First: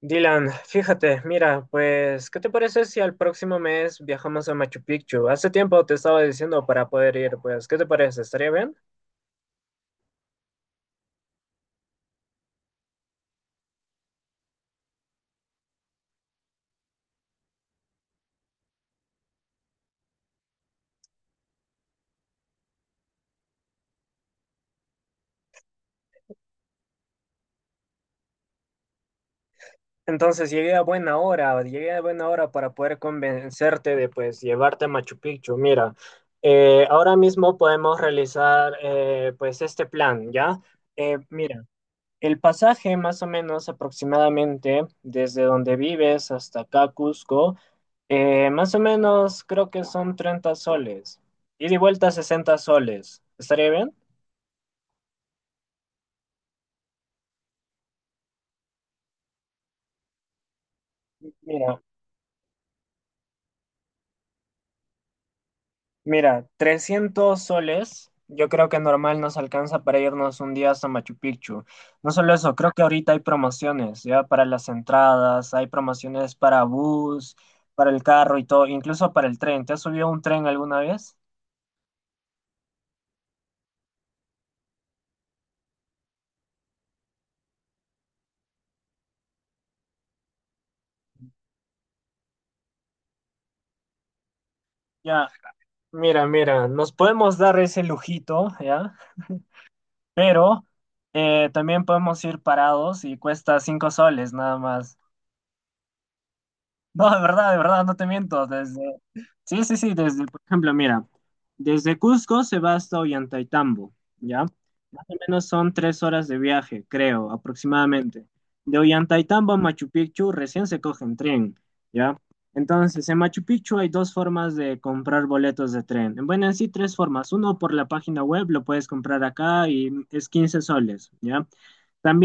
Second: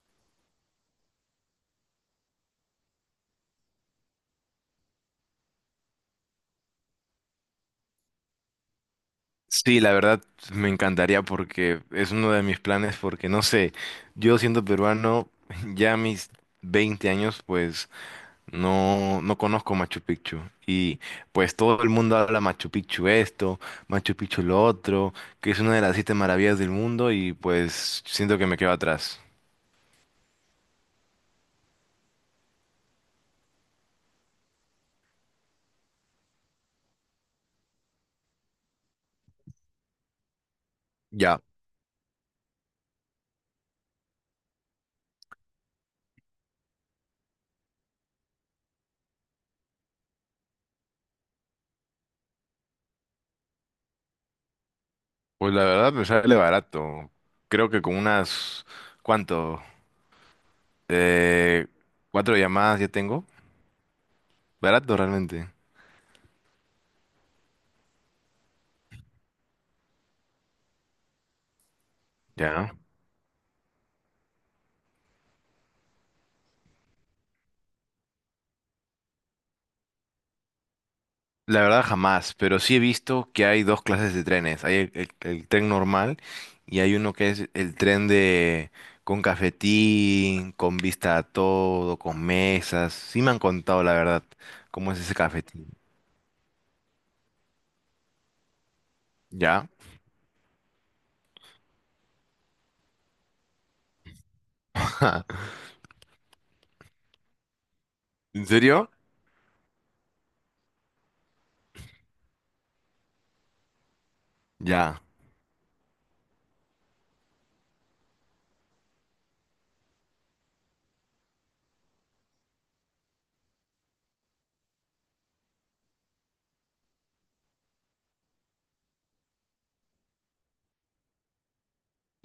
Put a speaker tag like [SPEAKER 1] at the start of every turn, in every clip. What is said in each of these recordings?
[SPEAKER 1] Dylan, fíjate, mira, pues, ¿qué te parece si al próximo mes viajamos a Machu Picchu? Hace tiempo te estaba diciendo para poder ir, pues, ¿qué te parece? ¿Estaría bien?
[SPEAKER 2] Sí, la verdad me encantaría porque es uno de mis planes porque no sé, yo siendo peruano ya a mis 20 años pues no conozco Machu Picchu y pues todo el mundo habla Machu Picchu esto, Machu Picchu lo otro, que es una de las siete maravillas del mundo y pues siento que me quedo atrás.
[SPEAKER 1] Entonces llegué a buena hora, llegué a buena hora para poder convencerte de, pues, llevarte a Machu Picchu. Mira, ahora mismo podemos realizar, pues, este plan, ¿ya? Eh,
[SPEAKER 2] Ya,
[SPEAKER 1] mira, El pasaje, más o menos aproximadamente, desde donde vives hasta acá, Cusco, más o menos creo que son 30 soles. Ida y vuelta 60 soles. ¿Estaría bien?
[SPEAKER 2] pues la verdad me sale barato. Creo que con unas ¿cuánto? Eh,
[SPEAKER 1] Mira,
[SPEAKER 2] Cuatro llamadas ya tengo. Barato realmente.
[SPEAKER 1] mira, 300 soles, yo creo que normal nos alcanza para irnos un día hasta Machu Picchu. No solo eso,
[SPEAKER 2] Ya.
[SPEAKER 1] creo que ahorita hay promociones, ya para las entradas, hay promociones para bus, para el carro y todo, incluso para el tren. ¿Te has subido a un tren alguna vez?
[SPEAKER 2] La verdad jamás, pero sí he visto que hay dos clases de trenes. Hay el tren normal y hay uno que es el tren de con cafetín, con vista a todo, con mesas. Sí me han contado la verdad cómo es ese
[SPEAKER 1] Ya.
[SPEAKER 2] cafetín.
[SPEAKER 1] Mira, mira, nos podemos dar ese lujito, ¿ya?
[SPEAKER 2] ¿Ya?
[SPEAKER 1] Pero también podemos ir parados y cuesta 5 soles nada más. No, de verdad, no te miento.
[SPEAKER 2] ¿En
[SPEAKER 1] Desde...
[SPEAKER 2] serio?
[SPEAKER 1] Sí, sí, sí, desde, por ejemplo, mira, desde Cusco se va hasta Ollantaytambo, ¿ya?
[SPEAKER 2] Ya,
[SPEAKER 1] Más o menos son 3 horas de viaje, creo, aproximadamente. De Ollantaytambo a Machu Picchu recién se coge en tren, ¿ya? Entonces, en Machu Picchu hay dos formas de comprar boletos de tren. Bueno, en sí, tres formas. Uno, por la página web, lo puedes comprar acá y es 15 soles, ¿ya?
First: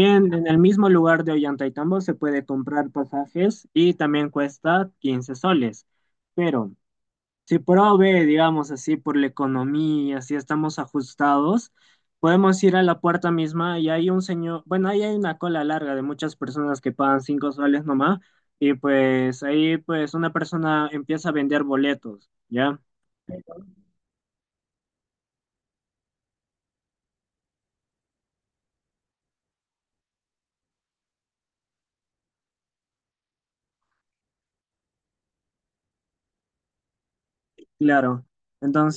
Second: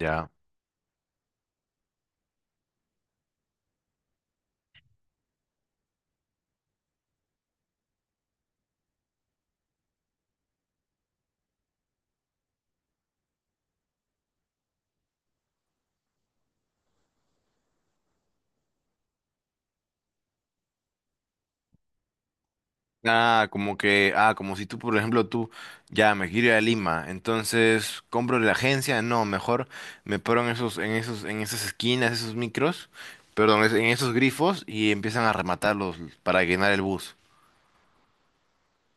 [SPEAKER 2] ya.
[SPEAKER 1] en el mismo lugar de Ollantaytambo se puede comprar pasajes y también cuesta 15 soles. Pero si prove, digamos así, por la economía, si estamos ajustados, podemos ir a la puerta misma y hay un señor, bueno, ahí hay una cola larga de muchas personas que pagan 5 soles nomás y pues ahí pues una persona empieza a vender boletos, ¿ya?
[SPEAKER 2] Ah, como que, como si tú, por ejemplo, tú, ya, me quiero ir a Lima, entonces compro en la agencia, no, mejor me paro en esas esquinas, esos micros, perdón, en esos grifos y empiezan a rematarlos para llenar el bus,
[SPEAKER 1] Claro.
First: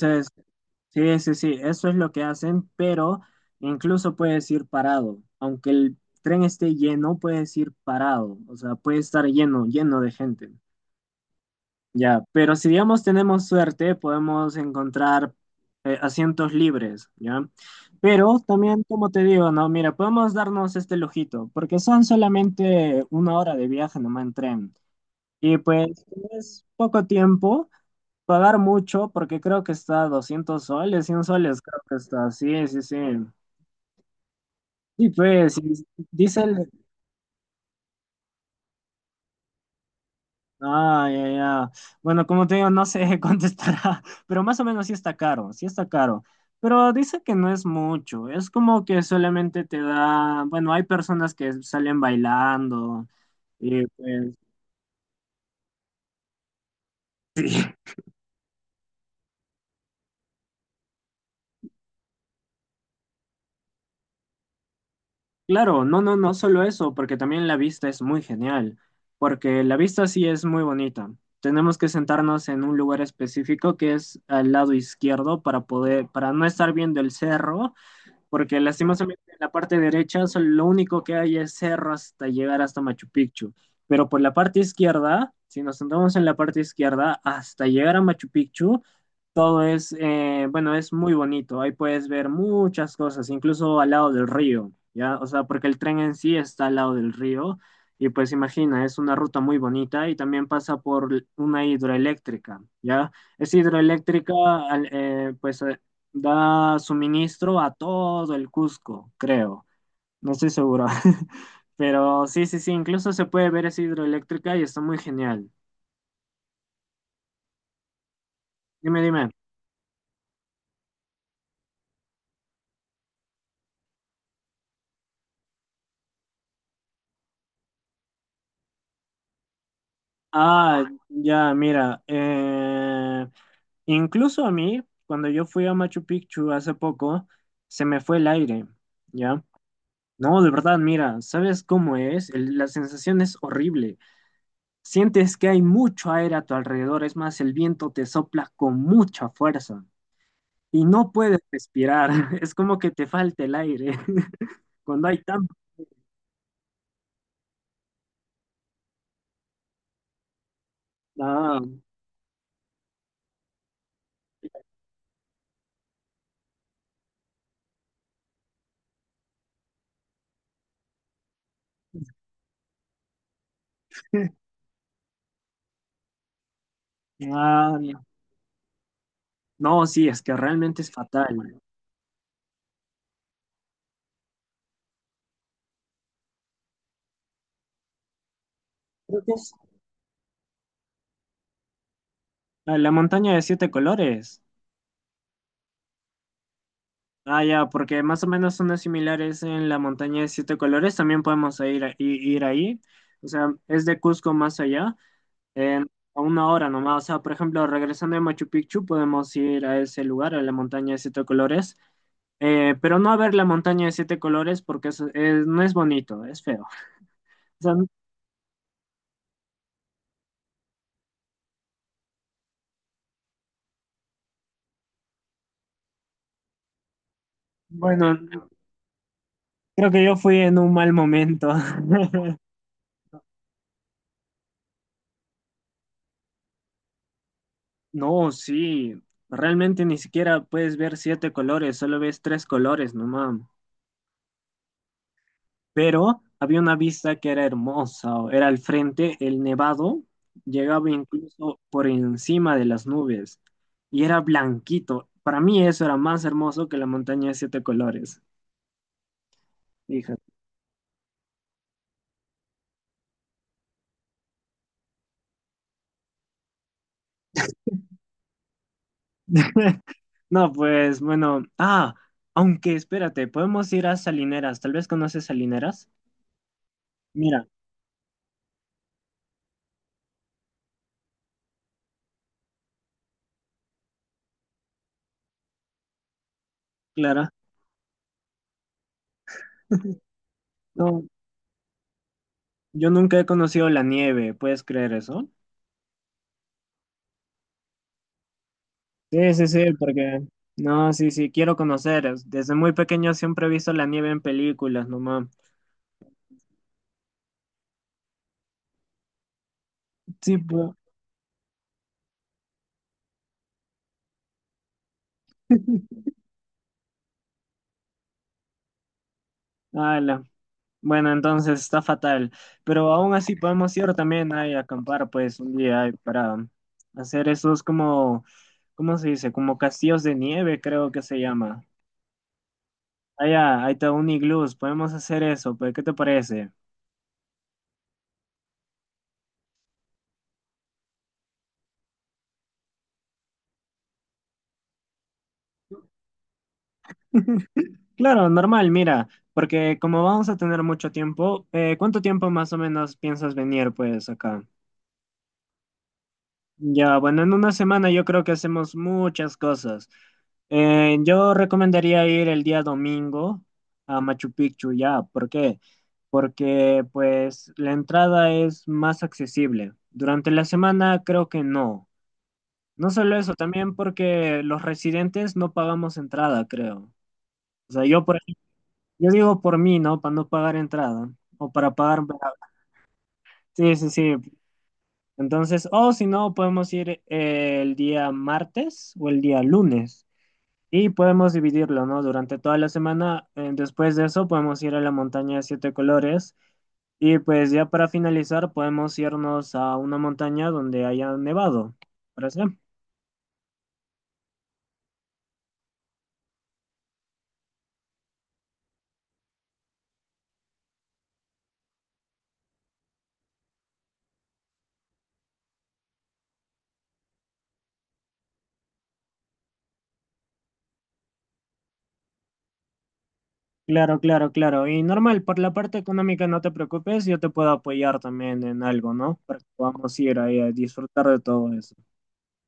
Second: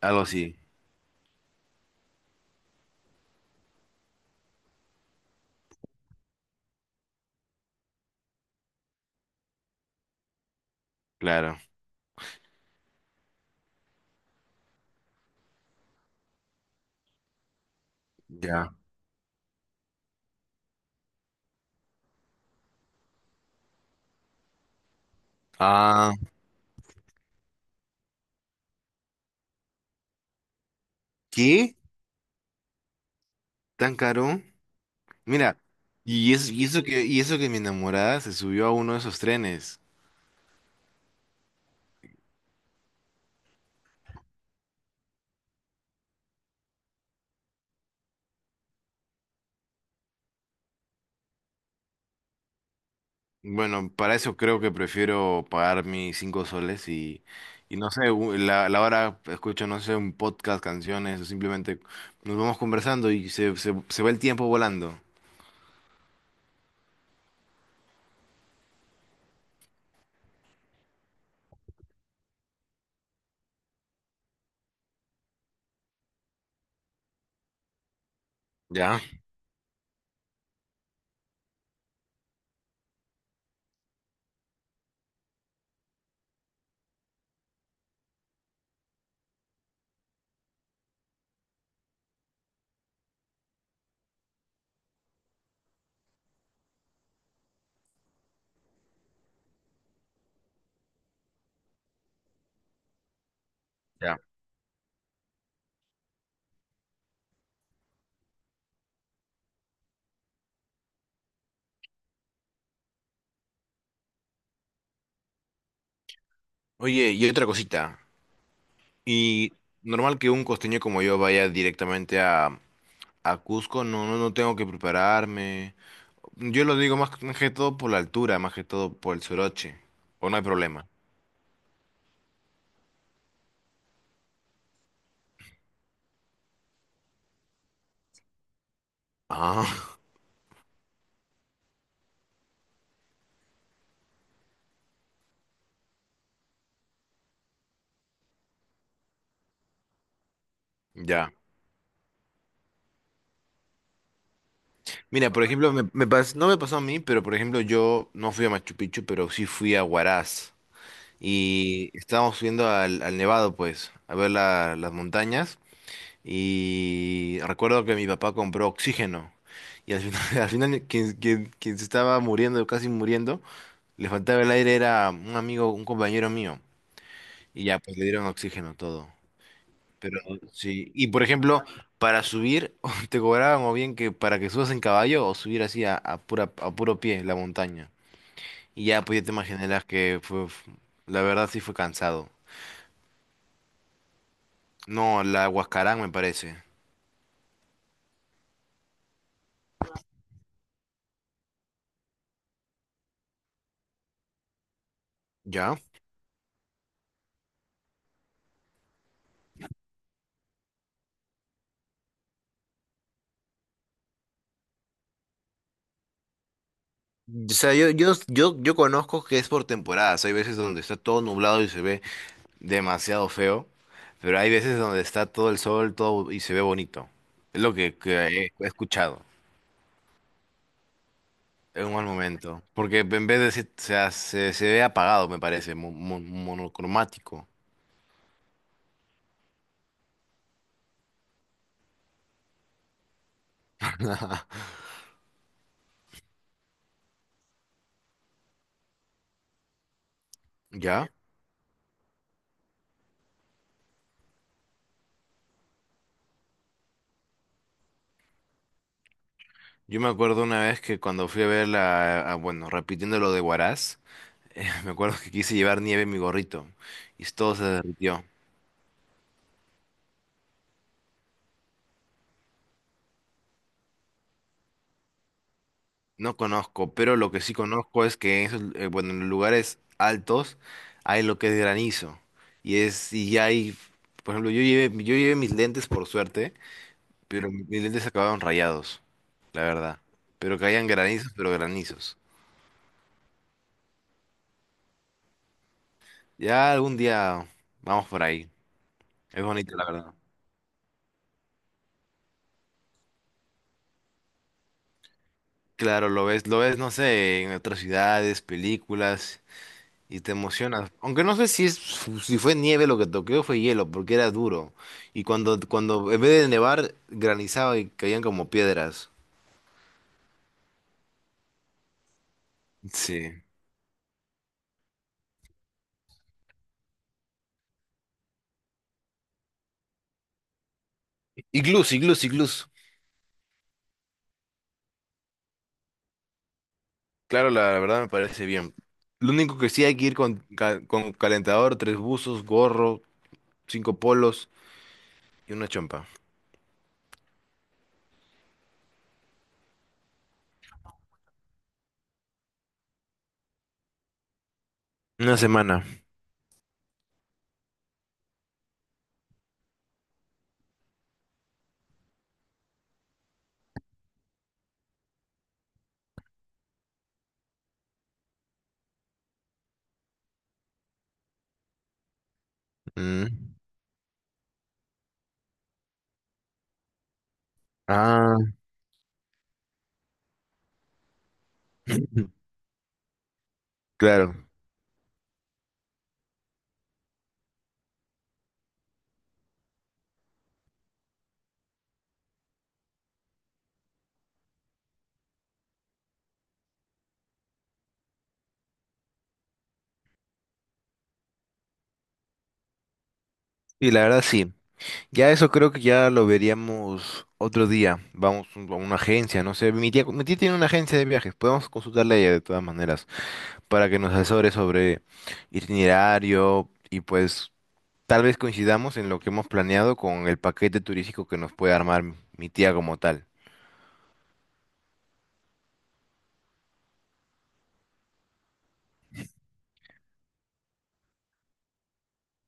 [SPEAKER 2] algo así,
[SPEAKER 1] sí, sí, sí, eso es lo que hacen, pero incluso puedes ir parado, aunque el tren esté lleno, puedes ir parado, o sea, puede estar lleno, lleno de gente.
[SPEAKER 2] claro,
[SPEAKER 1] Ya, pero si digamos tenemos suerte, podemos encontrar asientos libres, ¿ya? Pero
[SPEAKER 2] ya.
[SPEAKER 1] también, como te digo, no, mira, podemos darnos este lujito, porque son solamente una hora de viaje nomás en tren. Y pues
[SPEAKER 2] Ah,
[SPEAKER 1] es poco tiempo, pagar mucho, porque creo que está a 200 soles, 100 soles,
[SPEAKER 2] ¿qué?
[SPEAKER 1] creo que está, sí, sí, sí.
[SPEAKER 2] ¿Tan caro?
[SPEAKER 1] Y pues,
[SPEAKER 2] Mira,
[SPEAKER 1] y
[SPEAKER 2] y
[SPEAKER 1] dice,
[SPEAKER 2] eso, y eso que mi enamorada se subió a uno de esos trenes.
[SPEAKER 1] ah, ya, ya. Bueno, como te digo, no sé contestará, pero más o menos sí está caro, sí está caro. Pero dice que no es mucho, es como que solamente te da, bueno, hay personas que salen bailando y
[SPEAKER 2] Bueno, para
[SPEAKER 1] pues,
[SPEAKER 2] eso creo que prefiero pagar mis 5 soles
[SPEAKER 1] sí,
[SPEAKER 2] y no sé, u- la hora escucho, no sé, un podcast, canciones, o simplemente nos vamos conversando y se va el tiempo volando.
[SPEAKER 1] claro, no, no, no solo eso, porque también la vista es muy genial, porque la vista sí es muy bonita. Tenemos que sentarnos en un lugar específico que es al lado izquierdo para poder, para no estar viendo el cerro porque
[SPEAKER 2] Ya,
[SPEAKER 1] lastimosamente en la parte derecha lo único que hay es cerro hasta llegar hasta Machu Picchu, pero por la parte izquierda, si nos sentamos en la parte izquierda, hasta llegar a Machu Picchu, todo es, bueno, es muy bonito, ahí puedes ver muchas cosas, incluso al lado del río, ¿ya? O sea, porque el tren en sí está al lado del río. Y pues imagina, es una ruta muy bonita y también pasa por una hidroeléctrica, ¿ya? Es
[SPEAKER 2] ya.
[SPEAKER 1] hidroeléctrica, pues da suministro a todo el Cusco, creo. No estoy seguro. Pero sí, sí, sí, incluso se puede ver esa hidroeléctrica y está muy genial.
[SPEAKER 2] Oye, y otra cosita.
[SPEAKER 1] Dime, dime.
[SPEAKER 2] Y normal que un costeño como yo vaya directamente a Cusco, no, no, no tengo que prepararme. Yo lo digo más que todo por la altura, más que todo por el soroche. O no hay
[SPEAKER 1] Ah,
[SPEAKER 2] problema.
[SPEAKER 1] ya, mira. Incluso a mí, cuando yo fui a Machu Picchu hace poco, se me fue el aire, ¿ya?
[SPEAKER 2] Ah,
[SPEAKER 1] No, de verdad, mira, ¿sabes cómo es? La sensación es horrible. Sientes que hay mucho aire a tu alrededor, es más, el viento te sopla con mucha fuerza. Y no
[SPEAKER 2] ya.
[SPEAKER 1] puedes respirar. Es como que te falta el aire. Cuando hay
[SPEAKER 2] Mira, por
[SPEAKER 1] tan...
[SPEAKER 2] ejemplo, no me pasó a mí, pero por ejemplo yo no fui a Machu Picchu, pero sí fui a Huaraz.
[SPEAKER 1] Ah,
[SPEAKER 2] Y estábamos subiendo al Nevado, pues, a ver las montañas. Y recuerdo que mi papá compró oxígeno. Y al final, al final quien se estaba muriendo, casi muriendo, le faltaba el aire, era un amigo, un compañero mío. Y
[SPEAKER 1] ah,
[SPEAKER 2] ya, pues le dieron oxígeno todo.
[SPEAKER 1] no, sí,
[SPEAKER 2] Pero
[SPEAKER 1] es que realmente es
[SPEAKER 2] sí, y por
[SPEAKER 1] fatal.
[SPEAKER 2] ejemplo, para subir te cobraban o bien que para que subas en caballo o subir así a puro pie la montaña. Y ya pues
[SPEAKER 1] Creo
[SPEAKER 2] ya
[SPEAKER 1] que
[SPEAKER 2] te
[SPEAKER 1] es
[SPEAKER 2] imaginarás que fue, la verdad sí fue cansado.
[SPEAKER 1] la montaña de siete colores.
[SPEAKER 2] No, la Huascarán me parece.
[SPEAKER 1] Ah, ya, porque más o menos son las similares en la montaña de siete colores. También podemos ir, ir ahí. O sea, es de Cusco más allá,
[SPEAKER 2] ¿Ya?
[SPEAKER 1] en- a una hora nomás. O sea, por ejemplo, regresando de Machu Picchu, podemos ir a ese lugar, a la montaña de siete colores. Pero no a ver la montaña de siete colores porque no es bonito, es feo. O
[SPEAKER 2] O
[SPEAKER 1] sea,
[SPEAKER 2] sea, yo conozco que es por temporadas. Hay veces donde está todo nublado y se ve demasiado feo, pero hay veces donde está todo el sol, todo y se ve bonito. Es lo que
[SPEAKER 1] bueno,
[SPEAKER 2] he escuchado.
[SPEAKER 1] creo que yo fui en un mal momento.
[SPEAKER 2] Es un mal momento. Porque en vez de se ve apagado, me parece, monocromático.
[SPEAKER 1] No, sí, realmente ni siquiera puedes ver siete colores, solo ves tres colores nomás. Pero había una vista que era hermosa, o era al frente, el nevado llegaba
[SPEAKER 2] ¿Ya?
[SPEAKER 1] incluso por encima de las nubes y era blanquito. Para mí eso era más hermoso que la montaña de siete colores.
[SPEAKER 2] Yo me
[SPEAKER 1] Fíjate.
[SPEAKER 2] acuerdo una vez que cuando fui a ver bueno, repitiendo lo de Huaraz, me acuerdo que quise llevar nieve en mi gorrito y todo se derritió.
[SPEAKER 1] No, pues bueno, aunque espérate, podemos ir a Salineras, tal vez conoces Salineras.
[SPEAKER 2] No conozco, pero lo que
[SPEAKER 1] Mira,
[SPEAKER 2] sí conozco es que en esos, bueno, en los lugares altos hay lo que es granizo. Y es, y ya hay, por ejemplo, yo llevé mis lentes por suerte.
[SPEAKER 1] Clara,
[SPEAKER 2] Pero mis lentes acabaron rayados, la verdad. Pero caían
[SPEAKER 1] no,
[SPEAKER 2] granizos, pero granizos.
[SPEAKER 1] yo nunca he conocido la nieve, ¿puedes creer eso?
[SPEAKER 2] Ya algún día vamos por ahí.
[SPEAKER 1] Sí,
[SPEAKER 2] Es
[SPEAKER 1] sí, sí,
[SPEAKER 2] bonito, la verdad.
[SPEAKER 1] porque... No, sí, sí, quiero conocer. Desde muy pequeño siempre he visto la nieve en películas, nomás.
[SPEAKER 2] Claro, lo ves, no sé, en otras ciudades, películas, y te
[SPEAKER 1] Sí, pues,
[SPEAKER 2] emocionas. Aunque no sé si es, si fue nieve lo que toqué o fue hielo, porque era duro. Y cuando, cuando en vez de nevar, granizaba y caían como piedras.
[SPEAKER 1] ala. Bueno, entonces está fatal. Pero aún
[SPEAKER 2] Sí.
[SPEAKER 1] así podemos ir también ahí a acampar, pues, un día ahí para hacer esos como, ¿cómo se dice? Como castillos de nieve, creo que se llama.
[SPEAKER 2] Iglús, iglús, iglús.
[SPEAKER 1] Allá, ahí está Uniglus, podemos hacer eso, pues, ¿qué te parece?
[SPEAKER 2] Claro, la verdad me parece bien. Lo único que sí hay que ir con, con calentador, tres buzos, gorro, cinco polos y una chompa.
[SPEAKER 1] Claro, normal, mira, porque como vamos a tener mucho tiempo, ¿cuánto tiempo más o menos piensas venir, pues, acá?
[SPEAKER 2] Una semana.
[SPEAKER 1] Ya, bueno, en una semana yo creo que hacemos muchas cosas. Yo recomendaría ir el día domingo a Machu Picchu, ya, ¿por qué? Porque, pues, la entrada es más accesible. Durante la semana creo que no. No solo eso,
[SPEAKER 2] Mm.
[SPEAKER 1] también porque los residentes no pagamos entrada, creo. O sea,
[SPEAKER 2] Ah,
[SPEAKER 1] yo digo por mí, ¿no? Para no pagar entrada o para pagar. Sí, sí, sí.
[SPEAKER 2] claro.
[SPEAKER 1] Entonces, o si no, podemos ir el día martes o el día lunes y podemos dividirlo, ¿no? Durante toda la semana. Después de eso, podemos ir a la montaña de siete colores y pues ya para finalizar, podemos irnos a una montaña donde haya nevado. ¿Parece?
[SPEAKER 2] Y la verdad sí. Ya eso creo que ya lo veríamos otro día. Vamos a una agencia, no sé. Mi tía tiene una agencia de viajes. Podemos consultarle a ella de todas maneras para que nos asesore sobre itinerario y pues tal vez coincidamos en lo que hemos planeado con el paquete turístico que nos puede armar mi tía como tal.
[SPEAKER 1] Claro, claro, claro. Y normal, por la parte económica no te preocupes, yo te puedo apoyar también en algo, ¿no? Para que podamos ir ahí a disfrutar de todo eso.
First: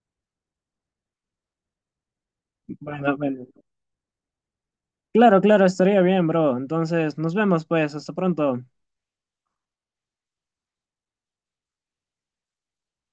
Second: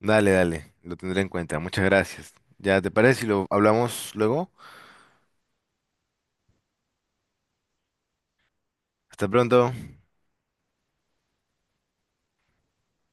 [SPEAKER 2] Dale, dale. Lo tendré en cuenta. Muchas gracias. ¿Ya te
[SPEAKER 1] Bueno,
[SPEAKER 2] parece si
[SPEAKER 1] bueno.
[SPEAKER 2] lo hablamos luego?
[SPEAKER 1] Claro, claro, estaría bien, bro. Entonces, nos vemos pues, hasta pronto.
[SPEAKER 2] Hasta pronto.